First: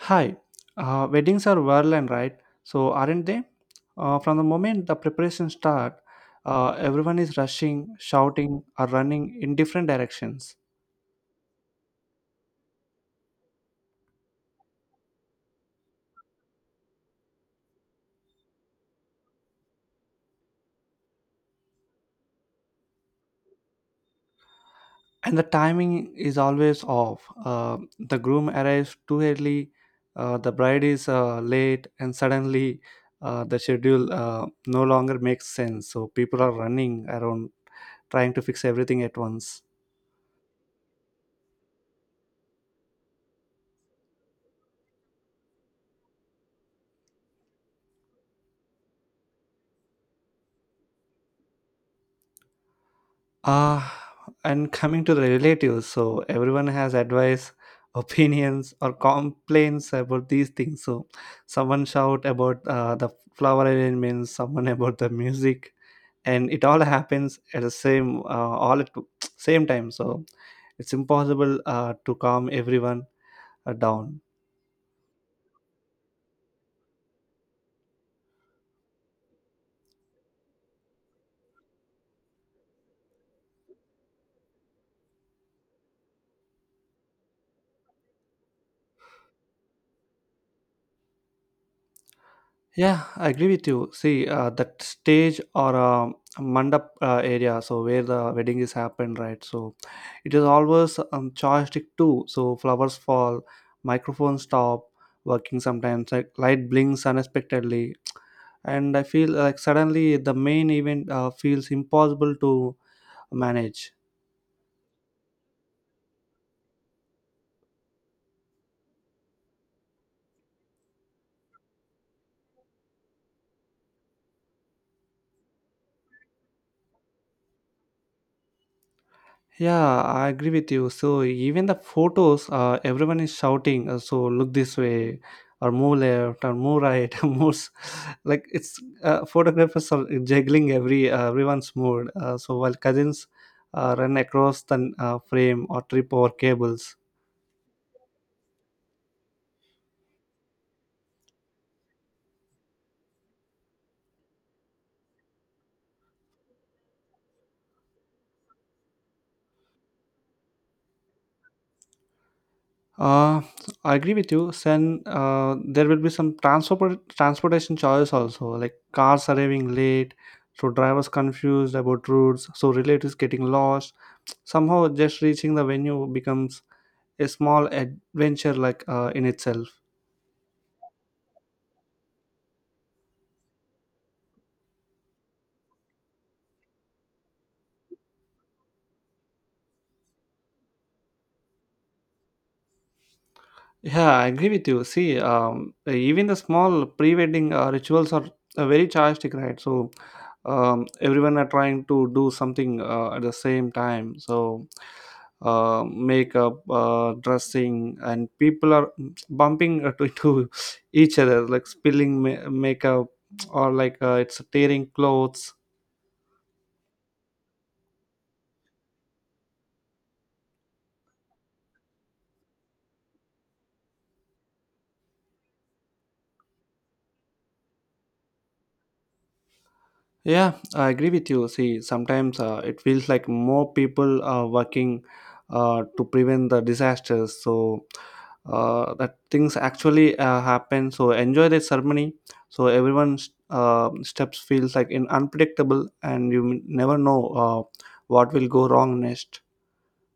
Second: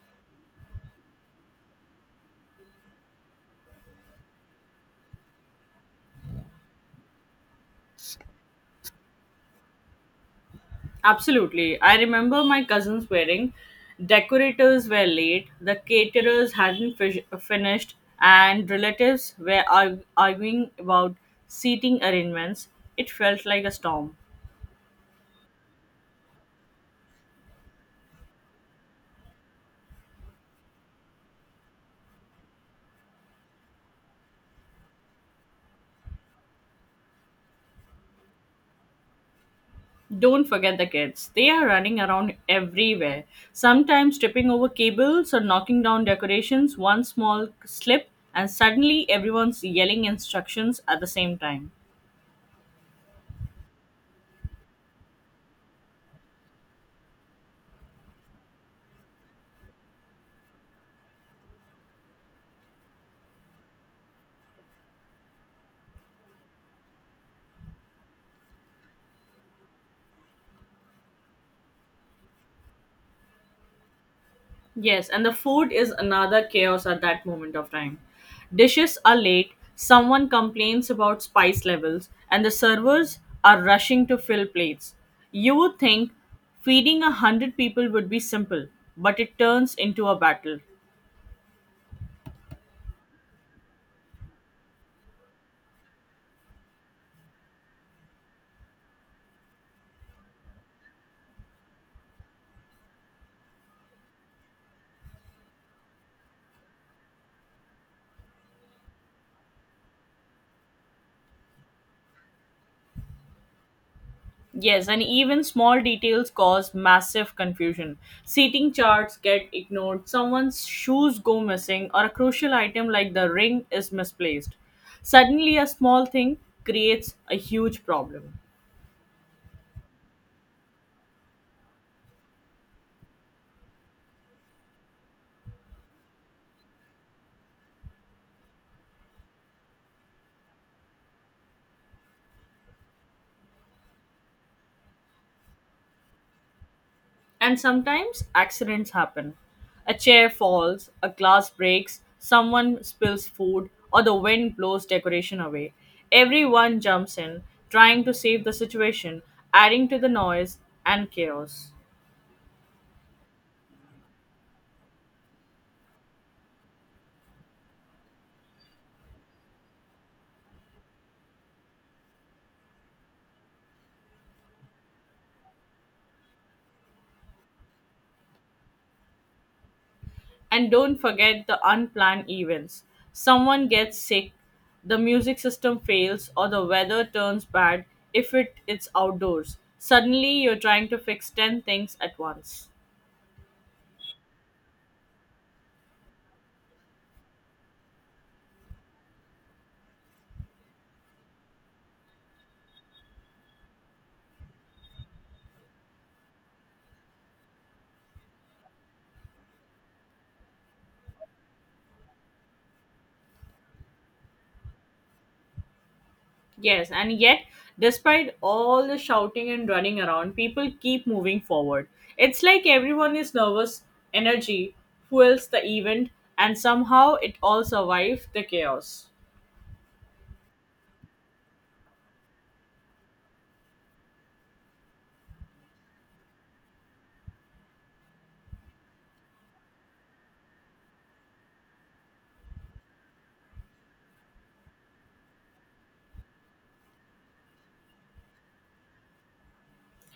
Hi, weddings are violent, right? So, aren't they? From the moment the preparations start, everyone is rushing, shouting, or running in different directions. Absolutely. I remember my cousin's wedding. Decorators were late, the caterers hadn't finished, and relatives were arguing about seating arrangements. It felt like a storm. And the timing is always off. The groom arrives too early, the bride is late, and suddenly the schedule no longer makes sense. So, people are running around trying to fix everything at once. Don't forget the kids. They are running around everywhere, sometimes tripping over cables or knocking down decorations. One small slip, and suddenly everyone's yelling instructions at the same time. Ah, and coming to the relatives, so everyone has advice, opinions, or complaints about these things. So someone shout about the flower arrangements, someone about the music, and it all happens at the same all at same time. So it's impossible to calm everyone down. Yes, and the food is another chaos at that moment of time. Dishes are late, someone complains about spice levels, and the servers are rushing to fill plates. You would think feeding 100 people would be simple, but it turns into a battle. Yeah, I agree with you. See, that stage or mandap area, so where the wedding is happened, right? So it is always joystick too. So flowers fall, microphones stop working sometimes, like light blinks unexpectedly, and I feel like suddenly the main event feels impossible to manage. Yes, and even small details cause massive confusion. Seating charts get ignored, someone's shoes go missing, or a crucial item like the ring is misplaced. Suddenly, a small thing creates a huge problem. Yeah, I agree with you. So even the photos, everyone is shouting. So look this way, or move left, or move right, Like it's photographers are juggling everyone's mood. So while cousins run across the frame or trip over cables. And sometimes accidents happen. A chair falls, a glass breaks, someone spills food, or the wind blows decoration away. Everyone jumps in, trying to save the situation, adding to the noise and chaos. Uh, I agree with you. Then there will be some transportation choice also, like cars arriving late, so drivers confused about routes, so relatives getting lost. Somehow, just reaching the venue becomes a small adventure, like in itself. And don't forget the unplanned events. Someone gets sick, the music system fails, or the weather turns bad if it's outdoors. Suddenly, you're trying to fix 10 things at once. Yeah, I agree with you. See, even the small pre-wedding rituals are very chartistic, right? So everyone are trying to do something at the same time. So makeup, dressing, and people are bumping to each other, like spilling makeup or like it's tearing clothes. Yes, and yet, despite all the shouting and running around, people keep moving forward. It's like everyone is nervous, energy fuels the event, and somehow it all survives the chaos. Yeah, I agree with you. See, sometimes it feels like more people are working to prevent the disasters. So that things actually happen. So enjoy the ceremony. So everyone's steps feels like in unpredictable, and you never know what will go wrong next.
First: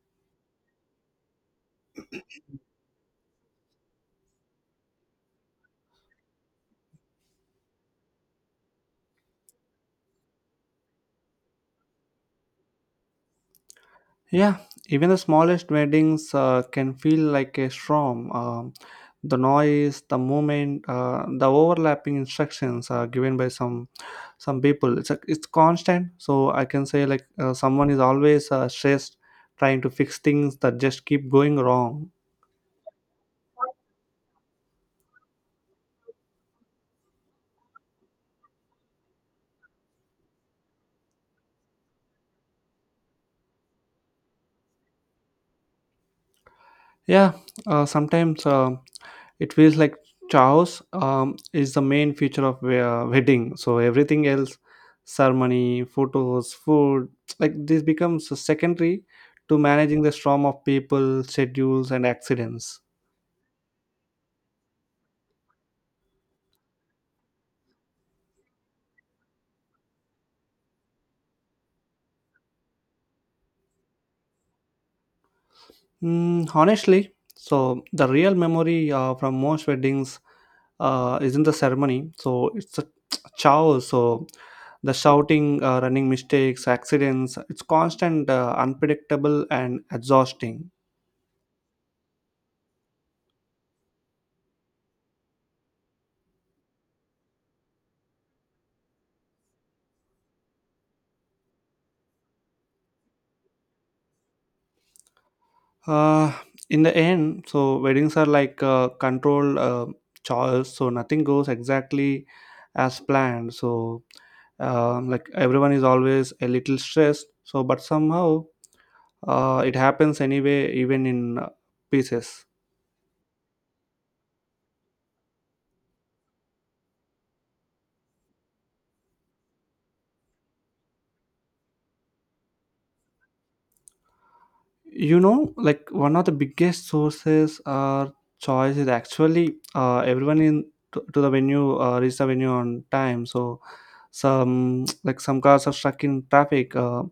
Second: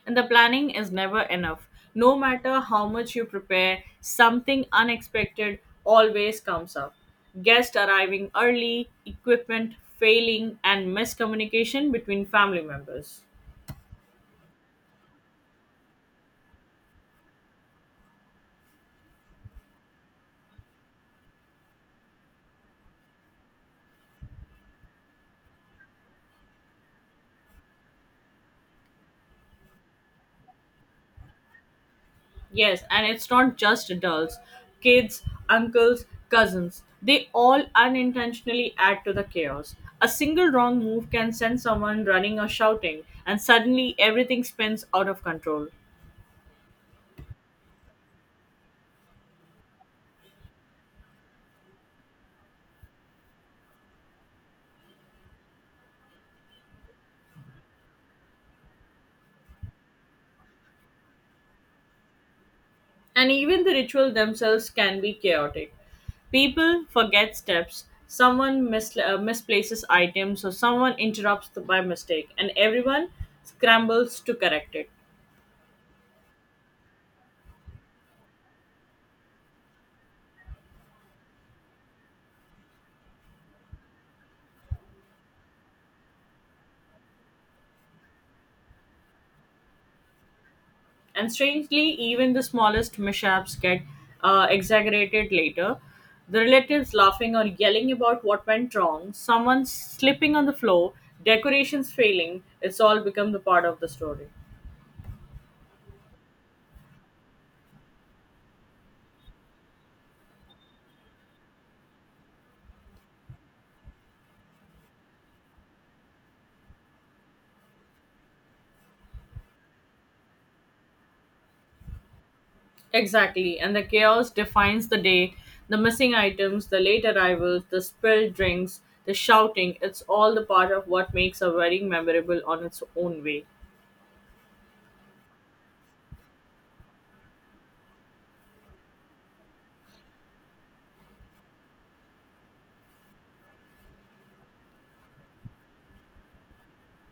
And the planning is never enough. No matter how much you prepare, something unexpected always comes up. Guests arriving early, equipment failing, and miscommunication between family members. Yeah, even the smallest weddings can feel like a storm. The noise, the movement, the overlapping instructions are given by some people. It's constant, so I can say like someone is always stressed, trying to fix things that just keep going wrong. Yes, and it's not just adults, kids, uncles, cousins. They all unintentionally add to the chaos. A single wrong move can send someone running or shouting, and suddenly everything spins out of control. Yeah, sometimes it feels like chaos is the main feature of wedding. So everything else, ceremony, photos, food, like this becomes secondary to managing the storm of people, schedules, and accidents. And even the ritual themselves can be chaotic. People forget steps, someone misplaces items, or someone interrupts by mistake, and everyone scrambles to correct it. Mm, honestly, so the real memory from most weddings is in the ceremony. So it's a chaos. So the shouting, running, mistakes, accidents. It's constant, unpredictable, and exhausting. And strangely, even the smallest mishaps get exaggerated later. The relatives laughing or yelling about what went wrong, someone slipping on the floor, decorations failing, it's all become the part of the story. Uh, in the end, so weddings are like controlled choice. So nothing goes exactly as planned. So like everyone is always a little stressed. So but somehow it happens anyway, even in pieces. Exactly, and the chaos defines the day. The missing items, the late arrivals, the spilled drinks, the shouting, it's all the part of what makes a wedding memorable on its own way. You know, like one of the biggest sources or choice is actually everyone in to the venue reach the venue on time. So some like some cars are stuck in traffic uh,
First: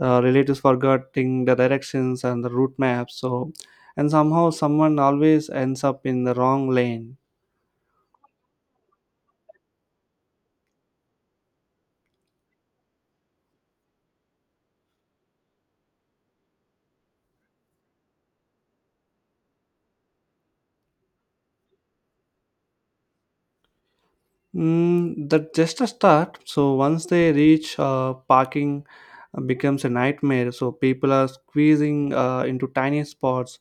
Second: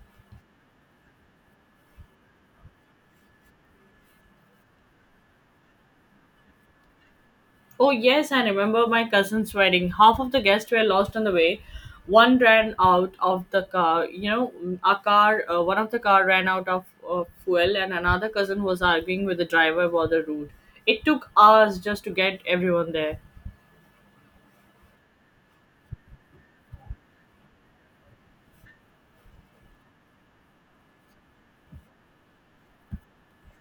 uh, relatives forgetting the directions and the route maps. So, and somehow someone always ends up in the wrong lane. Oh, yes, I remember my cousin's wedding. Half of the guests were lost on the way. One ran out of the car, you know, a car, one of the car ran out of fuel, and another cousin was arguing with the driver about the route. It took hours just to get everyone there. Mm, that just a start. So once they reach, parking becomes a nightmare. So people are squeezing into tiny spots,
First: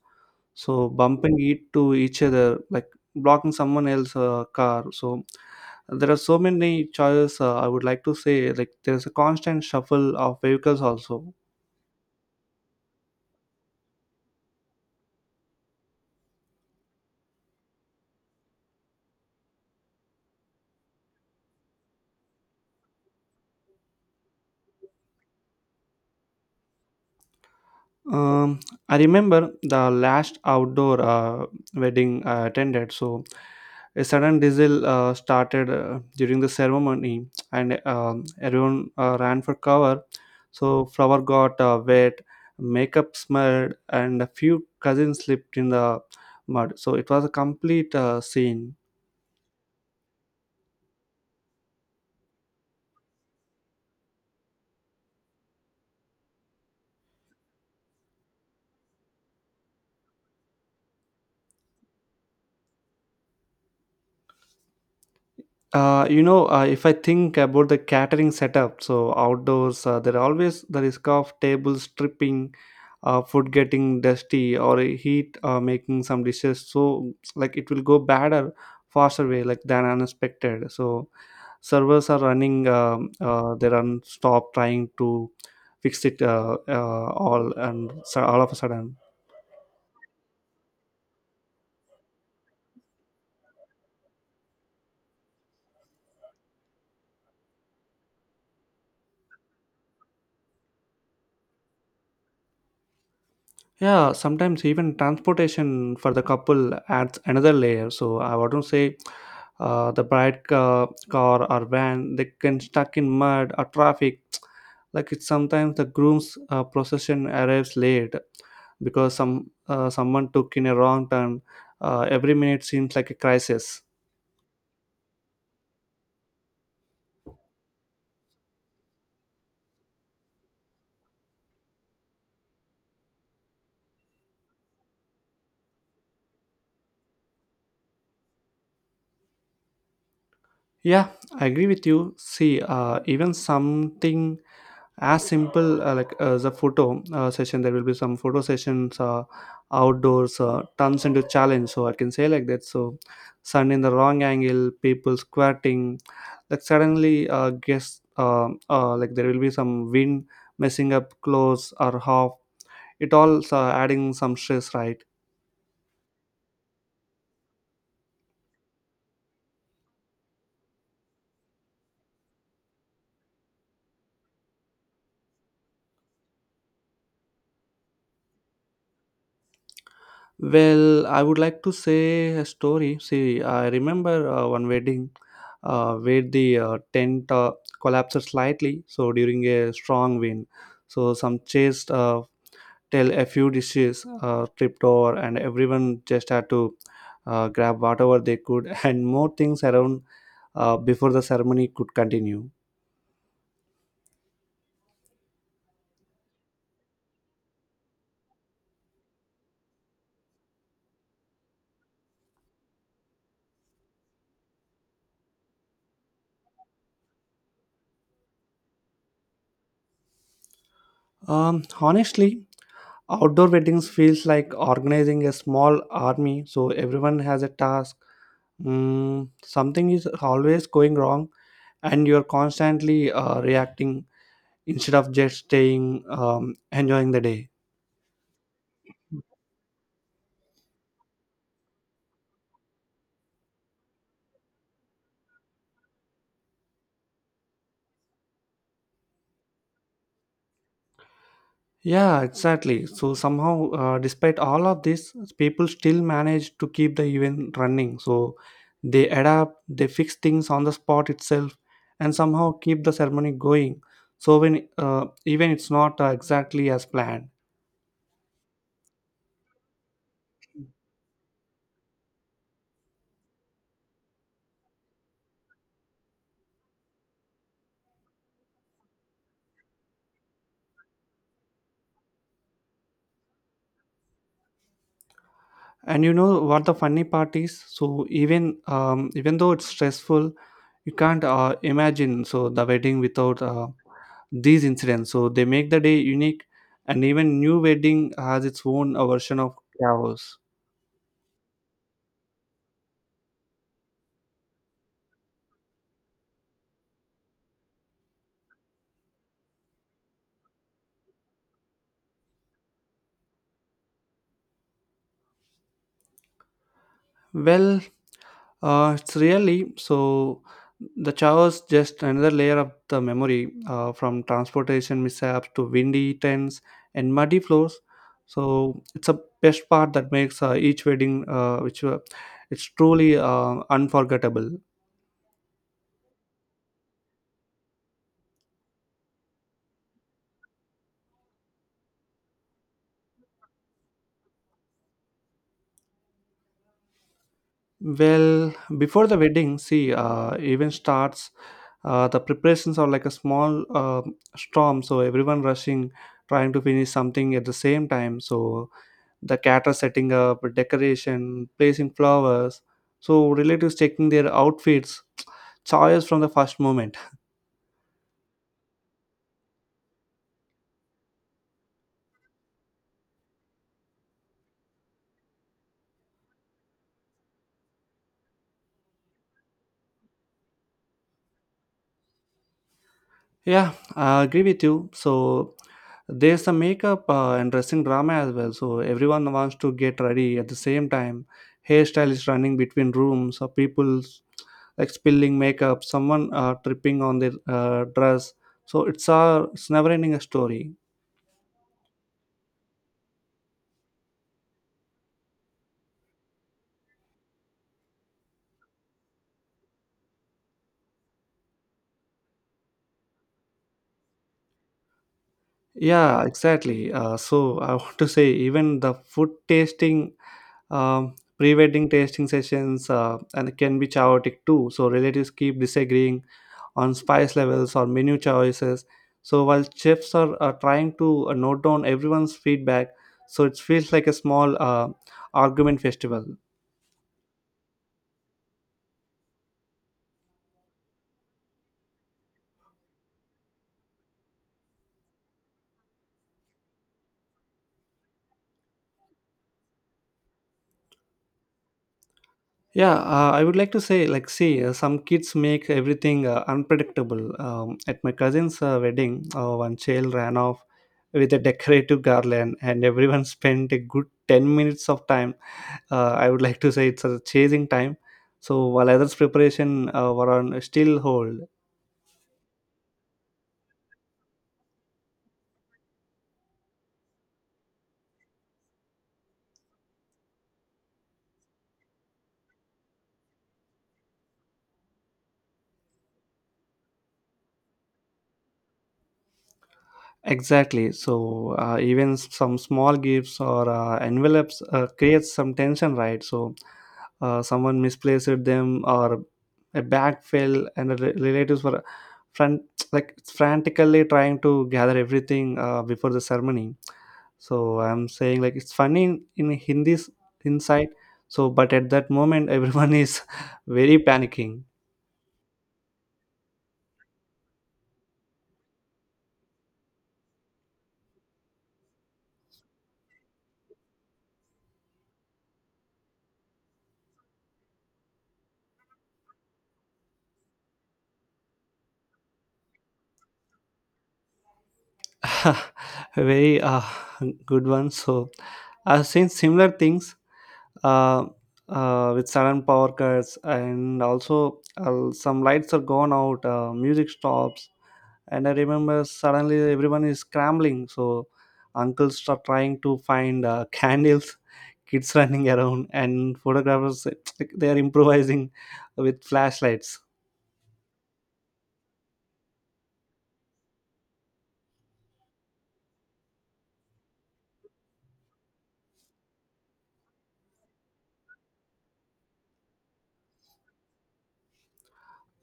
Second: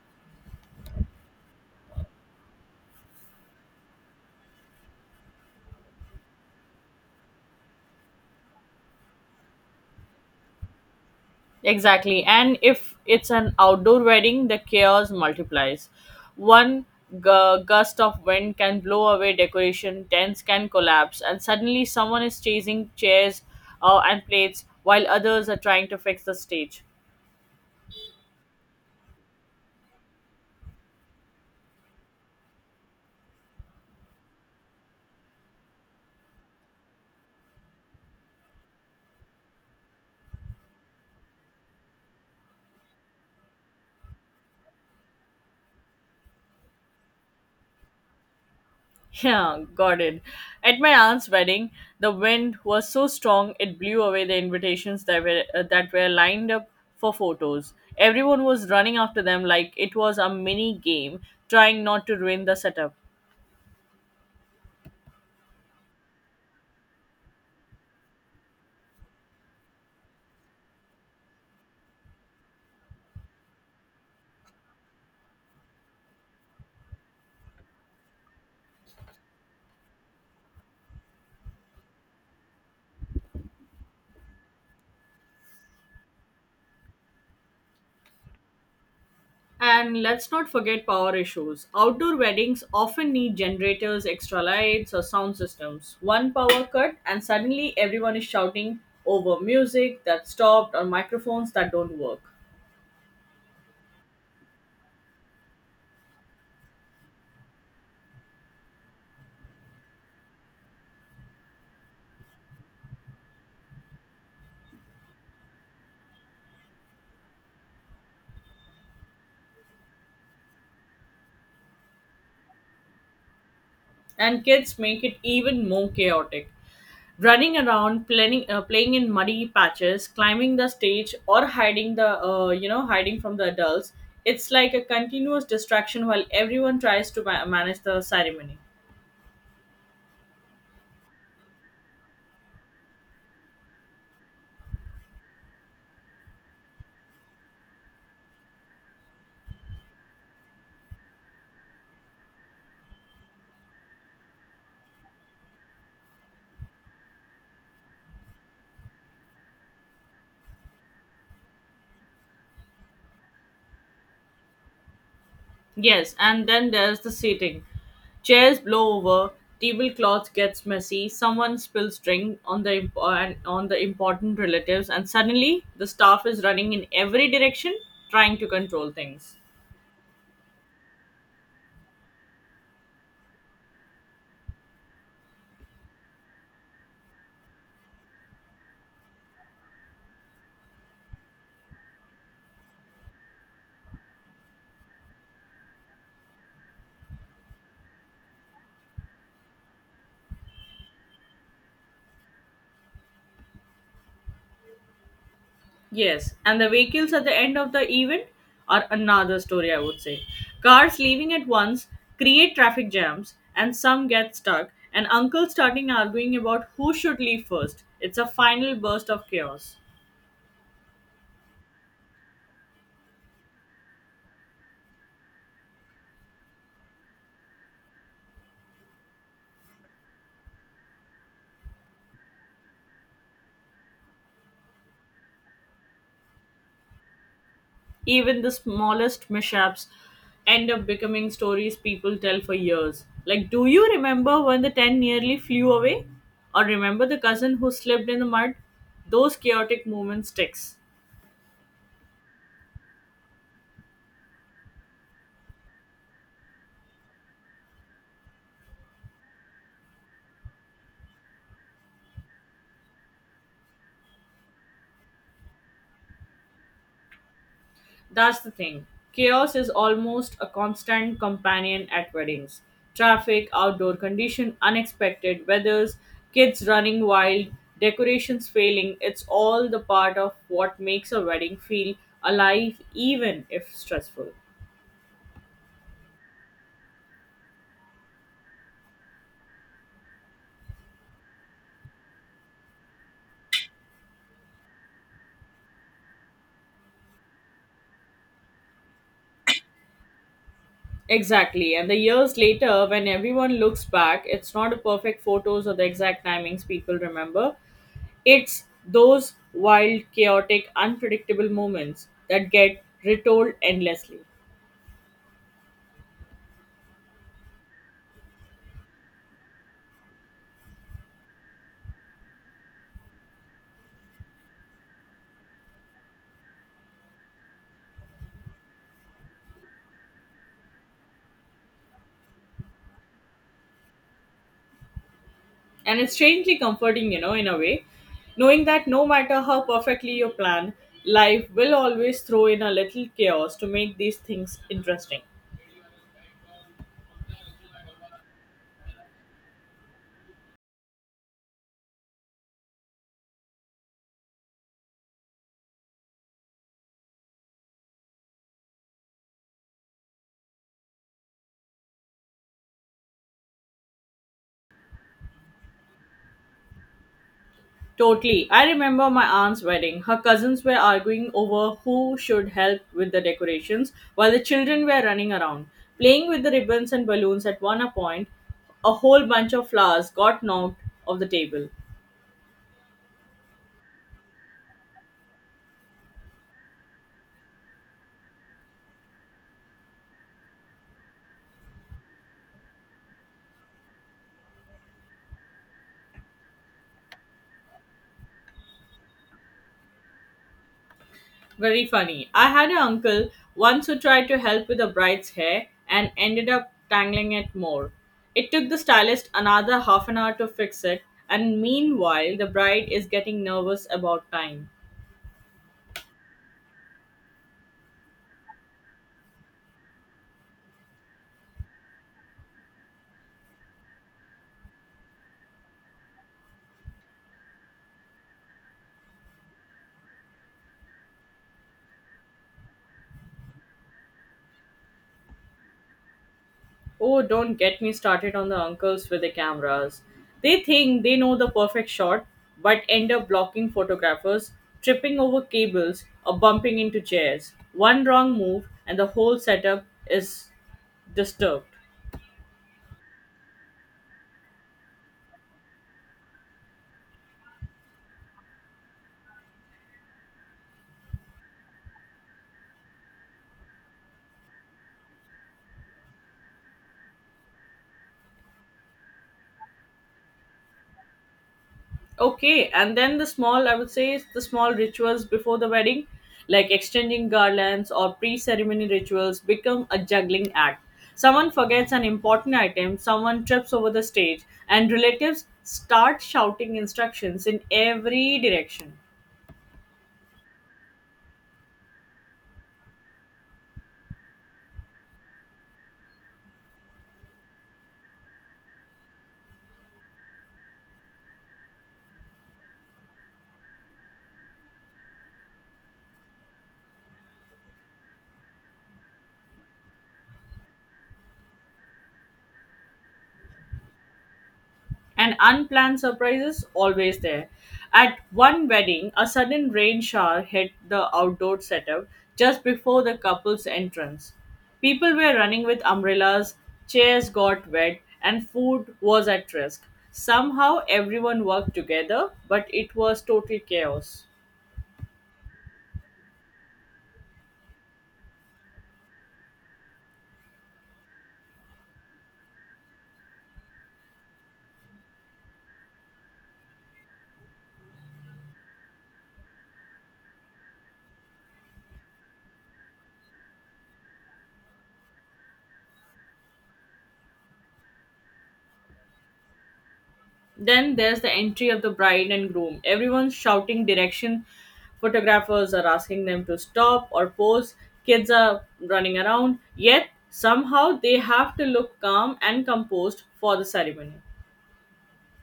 so bumping it to each other, like blocking someone else's car. So there are so many choices. I would like to say, like there is a constant shuffle of vehicles also. Exactly. And if it's an outdoor wedding, the chaos multiplies. One gust of wind can blow away decoration, tents can collapse, and suddenly someone is chasing chairs and plates while others are trying to fix the stage. Um, I remember the last outdoor wedding I attended. So, a sudden diesel started during the ceremony, and everyone ran for cover. So, flower got wet, makeup smeared, and a few cousins slipped in the mud. So, it was a complete scene. Yeah, got it. At my aunt's wedding, the wind was so strong it blew away the invitations that were lined up for photos. Everyone was running after them like it was a mini game, trying not to ruin the setup. You know, if I think about the catering setup, so outdoors, there always the risk of tables tripping, food getting dusty, or heat making some dishes, so like it will go bad or faster way like than unexpected. So servers are running, they run stop trying to fix it all, and so all of a sudden. And let's not forget power issues. Outdoor weddings often need generators, extra lights, or sound systems. One power cut, and suddenly everyone is shouting over music that stopped or microphones that don't work. Yeah, sometimes even transportation for the couple adds another layer. So I want to say, the bride car or van, they can stuck in mud or traffic. Like it's sometimes the groom's procession arrives late because someone took in a wrong turn. Every minute seems like a crisis. And kids make it even more chaotic. Running around, playing in muddy patches, climbing the stage, or hiding the you know hiding from the adults. It's like a continuous distraction while everyone tries to manage the ceremony. Yeah, I agree with you. See, even something as simple the photo session, there will be some photo sessions outdoors turns into challenge. So I can say like that, so sun in the wrong angle, people squatting, like suddenly guess like there will be some wind messing up clothes or half it all adding some stress, right? Yes, and then there's the seating. Chairs blow over, tablecloth gets messy, someone spills drink on on the important relatives, and suddenly the staff is running in every direction trying to control things. Well, I would like to say a story. See, I remember one wedding where the tent collapsed slightly. So during a strong wind, so some chairs till a few dishes tripped over, and everyone just had to grab whatever they could and more things around before the ceremony could continue. Yes, and the vehicles at the end of the event are another story, I would say. Cars leaving at once create traffic jams, and some get stuck, and uncles starting arguing about who should leave first. It's a final burst of chaos. Honestly, outdoor weddings feels like organizing a small army, so everyone has a task. Mm, something is always going wrong, and you're constantly reacting instead of just staying enjoying the day. Even the smallest mishaps end up becoming stories people tell for years. Like, do you remember when the tent nearly flew away? Or remember the cousin who slipped in the mud? Those chaotic moments sticks. Yeah, exactly. So somehow despite all of this, people still manage to keep the event running. So they adapt, they fix things on the spot itself, and somehow keep the ceremony going. So when even it's not exactly as planned. That's the thing. Chaos is almost a constant companion at weddings. Traffic, outdoor condition, unexpected weathers, kids running wild, decorations failing, it's all the part of what makes a wedding feel alive even if stressful. And you know what the funny part is? So even even though it's stressful, you can't imagine so the wedding without these incidents. So they make the day unique, and even new wedding has its own version of chaos. Exactly. And the years later, when everyone looks back, it's not the perfect photos or the exact timings people remember. It's those wild, chaotic, unpredictable moments that get retold endlessly. Well, it's really so the chaos just another layer of the memory, from transportation mishaps to windy tents and muddy floors. So it's a best part that makes each wedding, which it's truly unforgettable. And it's strangely comforting, you know, in a way, knowing that no matter how perfectly you plan, life will always throw in a little chaos to make these things interesting. Well, before the wedding, see, even starts. The preparations are like a small storm, so everyone rushing, trying to finish something at the same time. So the caterer setting up, decoration placing flowers, so relatives checking their outfits, choice from the first moment. Totally. I remember my aunt's wedding. Her cousins were arguing over who should help with the decorations while the children were running around, playing with the ribbons and balloons at one point. A whole bunch of flowers got knocked off the table. Yeah, I agree with you. So there's the makeup and dressing drama as well. So everyone wants to get ready at the same time, hairstyle is running between rooms or people, like spilling makeup, someone tripping on their dress. So it's a, it's never ending a story. Very funny. I had an uncle once who tried to help with the bride's hair and ended up tangling it more. It took the stylist another half an hour to fix it, and meanwhile, the bride is getting nervous about time. Yeah, exactly. So I want to say, even the food tasting. Pre-wedding tasting sessions and can be chaotic too. So relatives keep disagreeing on spice levels or menu choices. So while chefs are trying to note down everyone's feedback, so it feels like a small argument festival. Oh, don't get me started on the uncles with the cameras. They think they know the perfect shot, but end up blocking photographers, tripping over cables, or bumping into chairs. One wrong move, and the whole setup is disturbed. Yeah, I would like to say, like, see, some kids make everything unpredictable. At my cousin's wedding, one child ran off with a decorative garland, and everyone spent a good 10 minutes of time, I would like to say it's a chasing time. So while others' preparation were on still hold. Okay, and then the small, I would say, is the small rituals before the wedding, like exchanging garlands or pre ceremony rituals, become a juggling act. Someone forgets an important item, someone trips over the stage, and relatives start shouting instructions in every direction. Exactly. So even some small gifts or envelopes creates some tension, right? So someone misplaced them, or a bag fell, and the relatives were front like frantically trying to gather everything before the ceremony. So I'm saying like it's funny in Hindi's inside. So but at that moment, everyone is very panicking. And unplanned surprises always there. At one wedding, a sudden rain shower hit the outdoor setup just before the couple's entrance. People were running with umbrellas, chairs got wet, and food was at risk. Somehow everyone worked together, but it was total chaos. Very good one. So I've seen similar things uh, with sudden power cuts, and also some lights are gone out, music stops, and I remember suddenly everyone is scrambling. So uncles start trying to find candles, kids running around, and photographers they are improvising with flashlights. Then there's the entry of the bride and groom. Everyone's shouting direction. Photographers are asking them to stop or pose. Kids are running around. Yet, somehow, they have to look calm and composed for the ceremony.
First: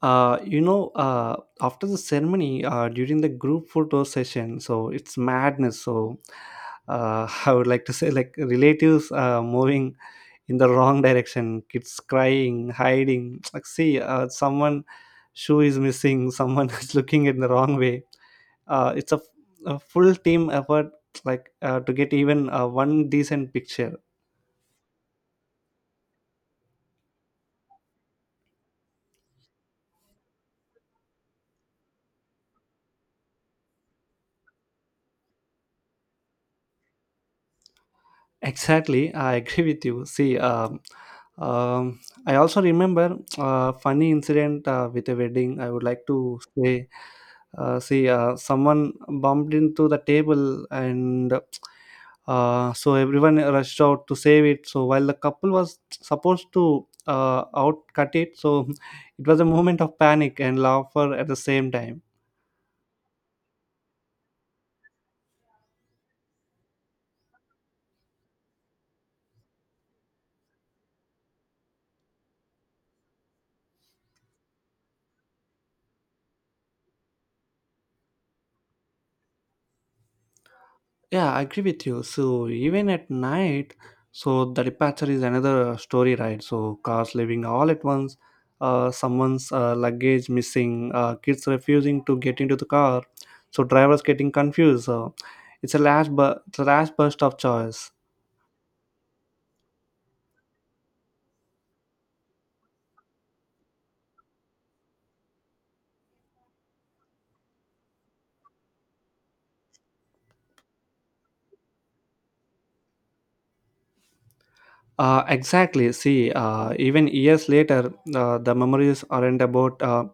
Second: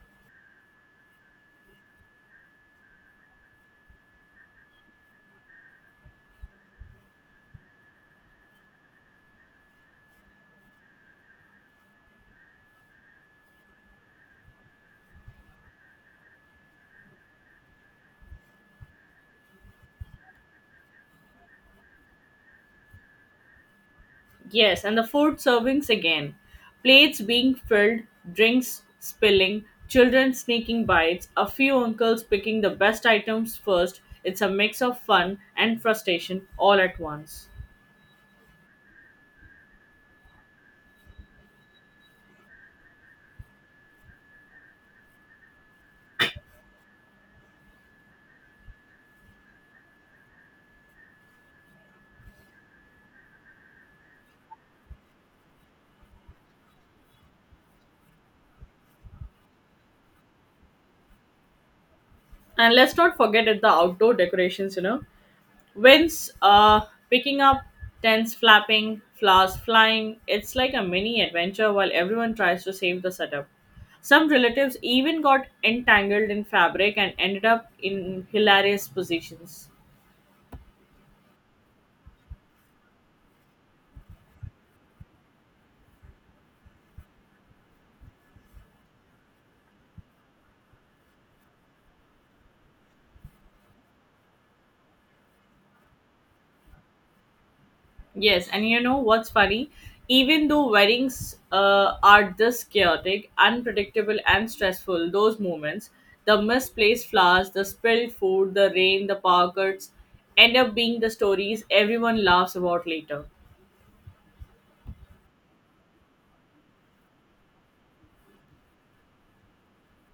uh, you know uh, After the ceremony, during the group photo session, so it's madness. So I would like to say, like, relatives moving in the wrong direction, kids crying, hiding, like, see, someone shoe is missing, someone is looking in the wrong way. It's a full team effort, like, to get even one decent picture. Yes, and the food servings again. Plates being filled, drinks spilling, children sneaking bites, a few uncles picking the best items first. It's a mix of fun and frustration all at once. Exactly, I agree with you. See, um, I also remember a funny incident with a wedding. I would like to say, see, someone bumped into the table, and so everyone rushed out to save it. So while the couple was supposed to outcut it, so it was a moment of panic and laughter at the same time. And let's not forget at the outdoor decorations, you know. Winds picking up, tents flapping, flowers flying. It's like a mini adventure while everyone tries to save the setup. Some relatives even got entangled in fabric and ended up in hilarious positions. Yeah, I agree with you. So even at night, so the departure is another story, right? So cars leaving all at once, someone's luggage missing, kids refusing to get into the car, so drivers getting confused. So it's a last, it's a last burst of choice. Yes, and you know what's funny? Even though weddings are this chaotic, unpredictable, and stressful, those moments, the misplaced flowers, the spilled food, the rain, the pockets, end up being the stories everyone laughs about later. Exactly. See, even years later, the memories aren't about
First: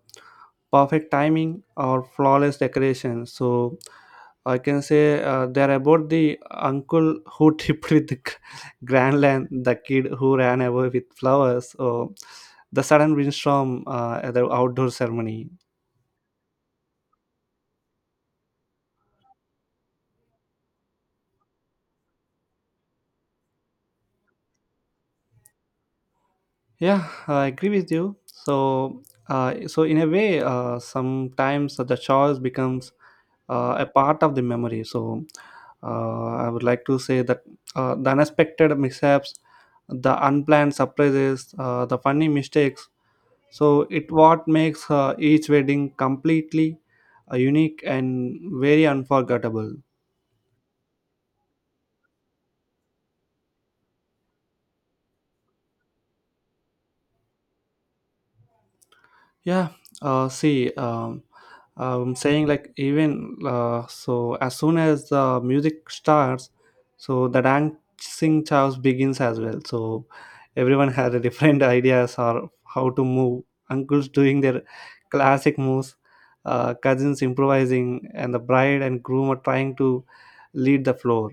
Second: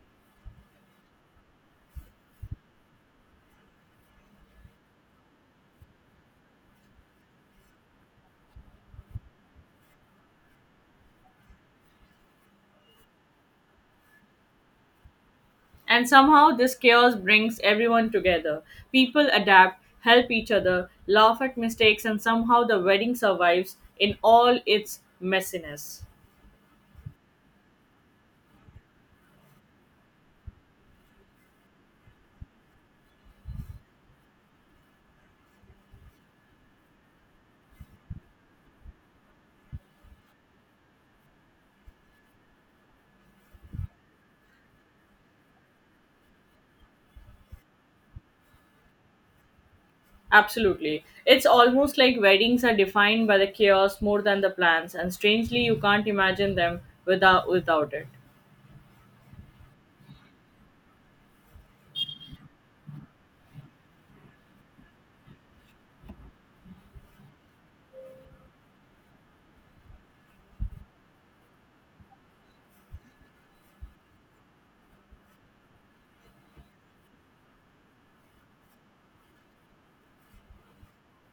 perfect timing or flawless decoration. So I can say they're about the uncle who tripped with the grand land, the kid who ran away with flowers, or the sudden windstorm at the outdoor ceremony. And somehow this chaos brings everyone together. People adapt, help each other, laugh at mistakes, and somehow the wedding survives in all its messiness. Yeah, I agree with you. So in a way, sometimes the choice becomes a part of the memory. So, I would like to say that the unexpected mishaps, the unplanned surprises, the funny mistakes. So, it what makes each wedding completely unique and very unforgettable. Absolutely. It's almost like weddings are defined by the chaos more than the plans, and strangely, you can't imagine them without it. Yeah, see, I'm saying, like, even so, as soon as the music starts, so the dancing chows begins as well. So everyone has a different ideas or how to move. Uncles doing their classic moves, cousins improvising, and the bride and groom are trying to lead the floor.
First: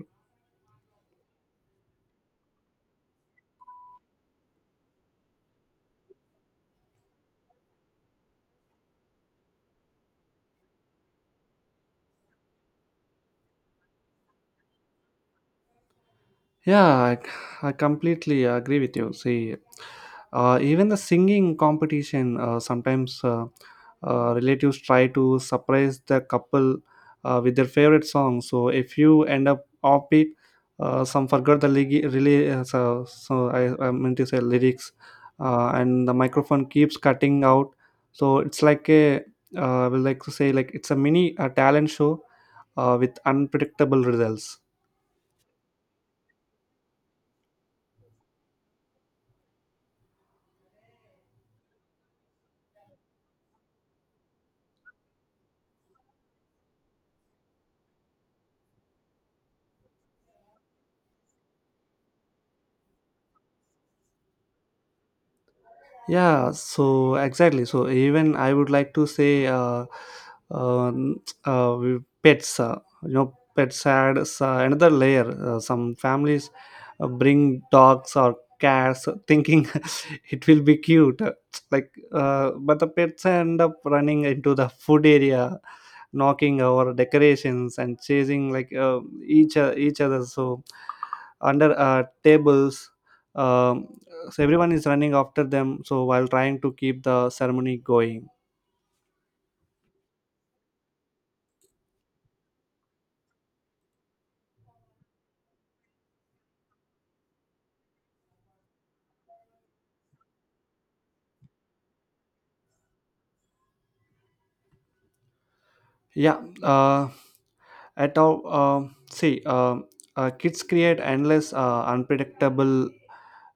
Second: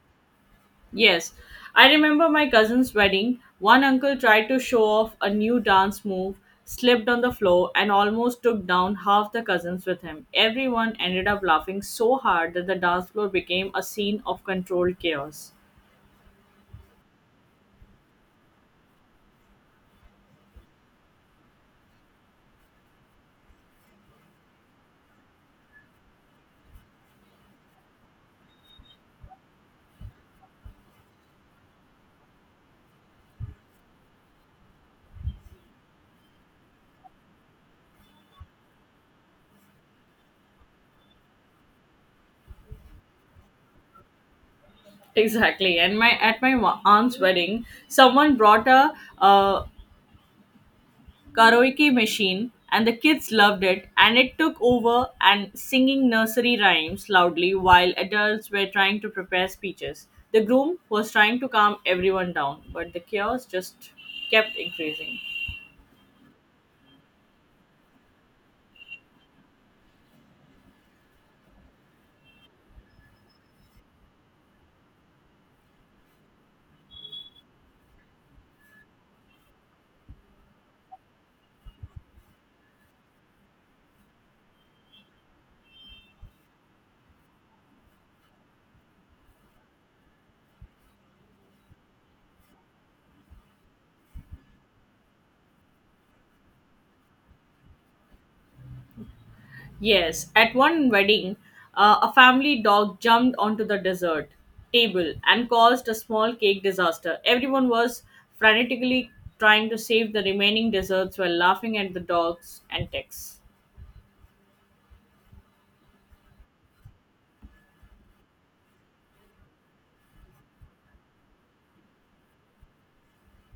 Yes, I remember my cousin's wedding. One uncle tried to show off a new dance move, slipped on the floor, and almost took down half the cousins with him. Everyone ended up laughing so hard that the dance floor became a scene of controlled chaos. Yeah, I completely agree with you. See, even the singing competition, sometimes relatives try to surprise the couple with their favorite song. So if you end up offbeat, some forgot the really, so I meant to say lyrics, and the microphone keeps cutting out. So it's like I would like to say, like, it's a mini talent show with unpredictable results. Exactly, and my at my wa- aunt's wedding, someone brought a uh, karaoke machine, and the kids loved it. And it took over and singing nursery rhymes loudly while adults were trying to prepare speeches. The groom was trying to calm everyone down, but the chaos just kept increasing. Yeah, so exactly. So even I would like to say, pets. You know, pets adds another layer. Some families bring dogs or cats, thinking it will be cute. Like, but the pets end up running into the food area, knocking our decorations and chasing, like, each other. So under tables. Um, so everyone is running after them. So while trying to keep the ceremony going, Yes, at one wedding, a family dog jumped onto the dessert table and caused a small cake disaster. Everyone was frantically trying to save the remaining desserts while laughing at the dogs and texts. yeah. At all, see, kids create endless, unpredictable,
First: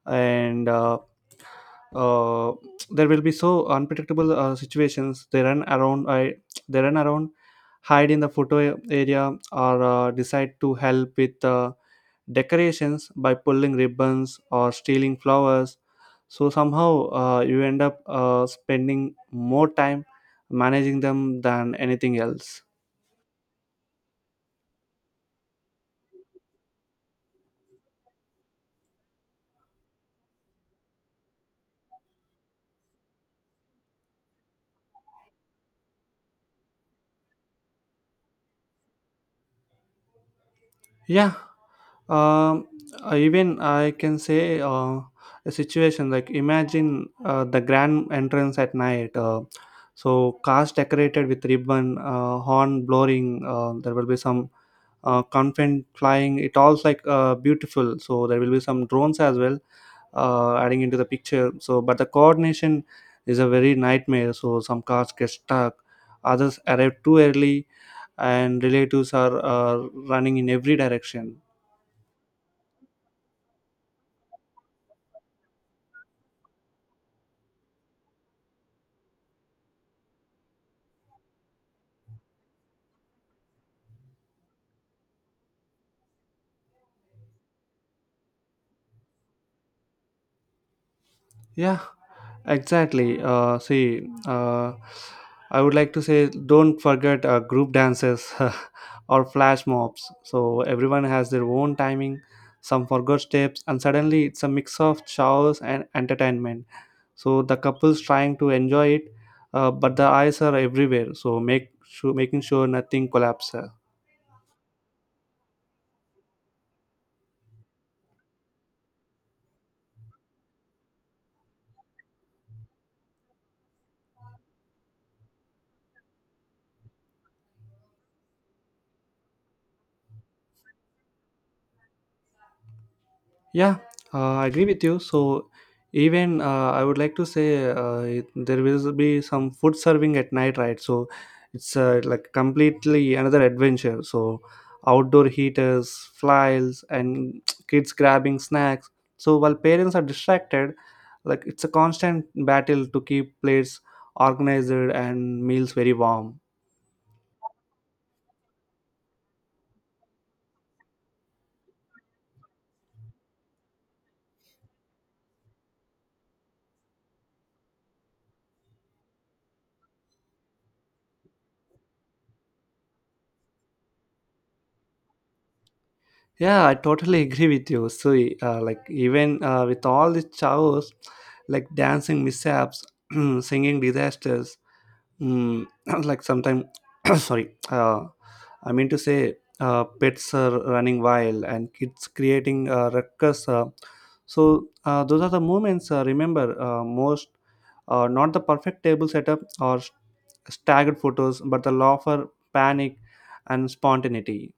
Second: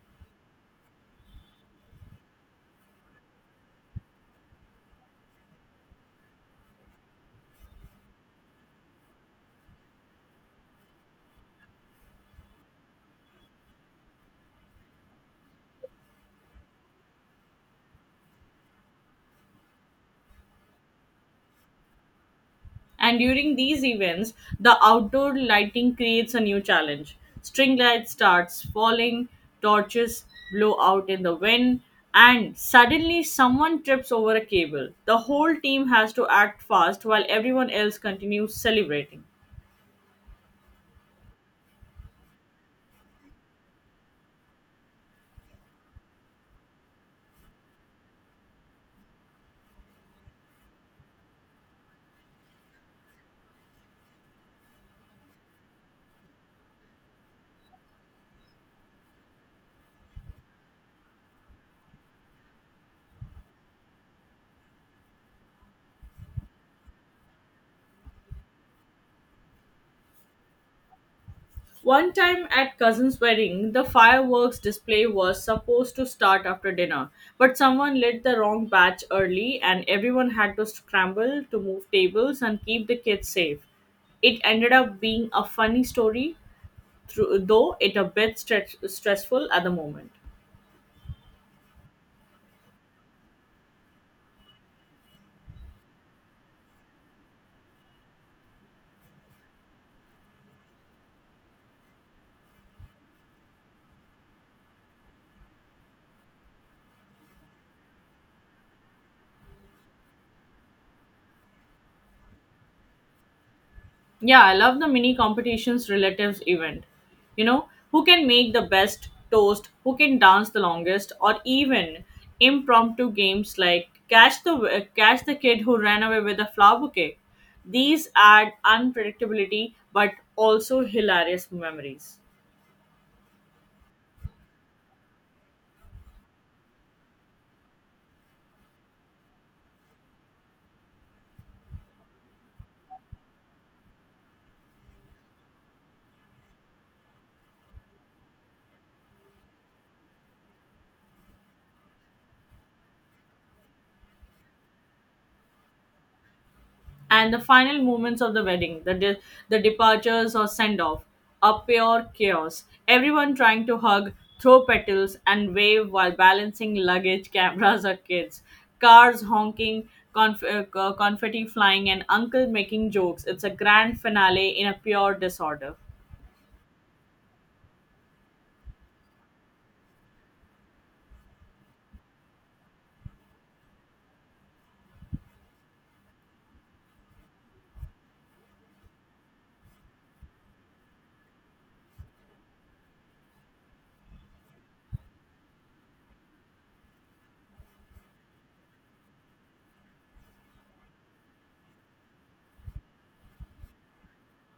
and uh, there will be so unpredictable situations. They run around. I they run around, hide in the photo area, or decide to help with decorations by pulling ribbons or stealing flowers, so somehow you end up spending more time managing them than anything else. And during these events, the outdoor lighting creates a new challenge. String lights starts falling, torches blow out in the wind, and suddenly someone trips over a cable. The whole team has to act fast while everyone else continues celebrating. Yeah. um, Even I can say, a situation, like, imagine the grand entrance at night. So cars decorated with ribbon, horn blowing, there will be some confetti flying, it all's like beautiful, so there will be some drones as well adding into the picture. So, but the coordination is a very nightmare. So, some cars get stuck, others arrive too early, and relatives are running in every direction. One time at cousin's wedding, the fireworks display was supposed to start after dinner, but someone lit the wrong batch early and everyone had to scramble to move tables and keep the kids safe. It ended up being a funny story, through, though it a bit stressful at the moment. Yeah, exactly. See, I would like to say, don't forget group dances or flash mobs. So, everyone has their own timing. Some forgot steps, and suddenly it's a mix of chaos and entertainment. So the couple's trying to enjoy it, but the eyes are everywhere, so make sure making sure nothing collapses. Yeah, I love the mini competitions relatives event. You know, who can make the best toast, who can dance the longest, or even impromptu games like catch the kid who ran away with a flower bouquet. These add unpredictability but also hilarious memories. Yeah, I agree with you. So even, I would like to say, there will be some food serving at night, right? So it's like completely another adventure. So outdoor heaters, flies, and kids grabbing snacks, so while parents are distracted, like, it's a constant battle to keep plates organized and meals very warm. And the final moments of the wedding, the departures or send off, are pure chaos. Everyone trying to hug, throw petals, and wave while balancing luggage, cameras, or kids. Cars honking, confetti flying, and uncle making jokes. It's a grand finale in a pure disorder. Yeah, I totally agree with you. So, like, even with all the chaos, like dancing mishaps, singing disasters, mm, like sometimes, sorry, I mean to say, pets are running wild and kids creating ruckus. So those are the moments remember most, not the perfect table setup or staggered photos, but the laughter, panic, and spontaneity.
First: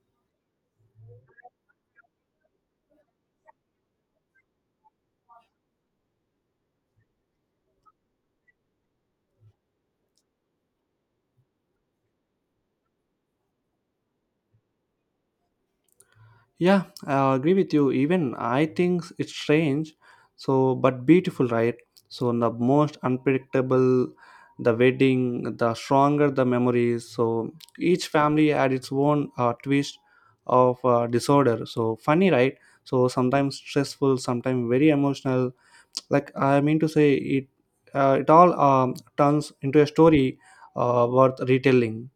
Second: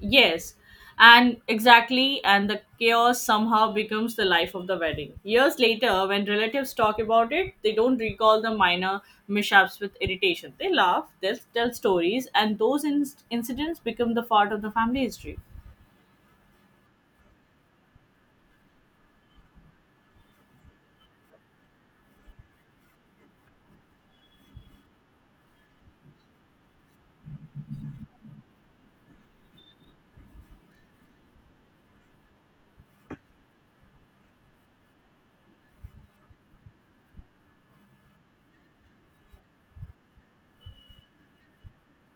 Yes, and exactly, and the chaos somehow becomes the life of the wedding. Years later, when relatives talk about it, they don't recall the minor mishaps with irritation. They laugh, they tell stories, and those incidents become the part of the family history. Yeah, I agree with you. Even I think it's strange, so but beautiful, right? So the most unpredictable the wedding, the stronger the memories. So each family had its own twist of disorder. So funny, right? So sometimes stressful, sometimes very emotional. Like I mean to say, it all turns into a story worth retelling.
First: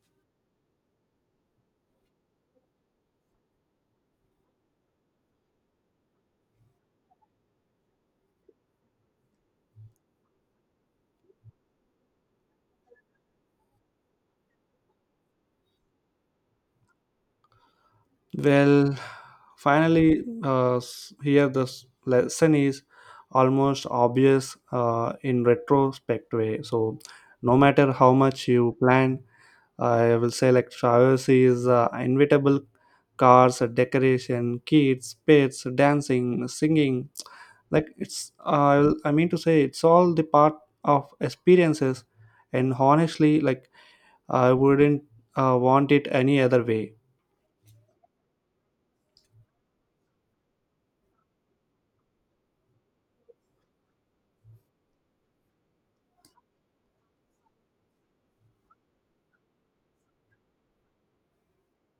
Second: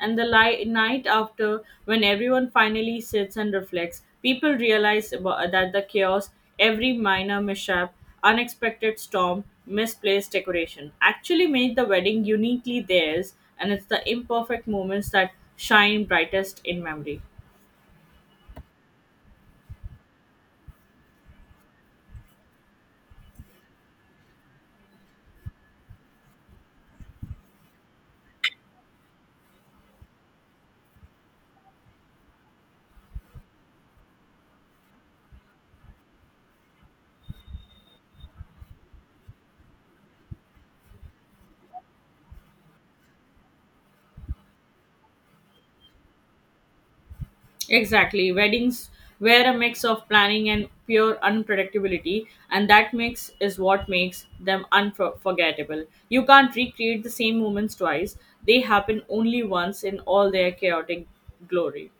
And the night after, when everyone finally sits and reflects, people realize that the chaos, every minor mishap, unexpected storm, misplaced decoration actually made the wedding uniquely theirs, and it's the imperfect moments that shine brightest in memory. Well, finally, here the lesson is almost obvious in retrospect way. So, no matter how much you plan, I will say, like, showers is inevitable. Cars, decoration, kids, pets, dancing, singing, like it's I mean to say, it's all the part of experiences, and honestly, like I wouldn't want it any other way. Exactly. Weddings were a mix of planning and pure unpredictability, and that mix is what makes them unforgettable. You can't recreate the same moments twice, they happen only once in all their chaotic glory.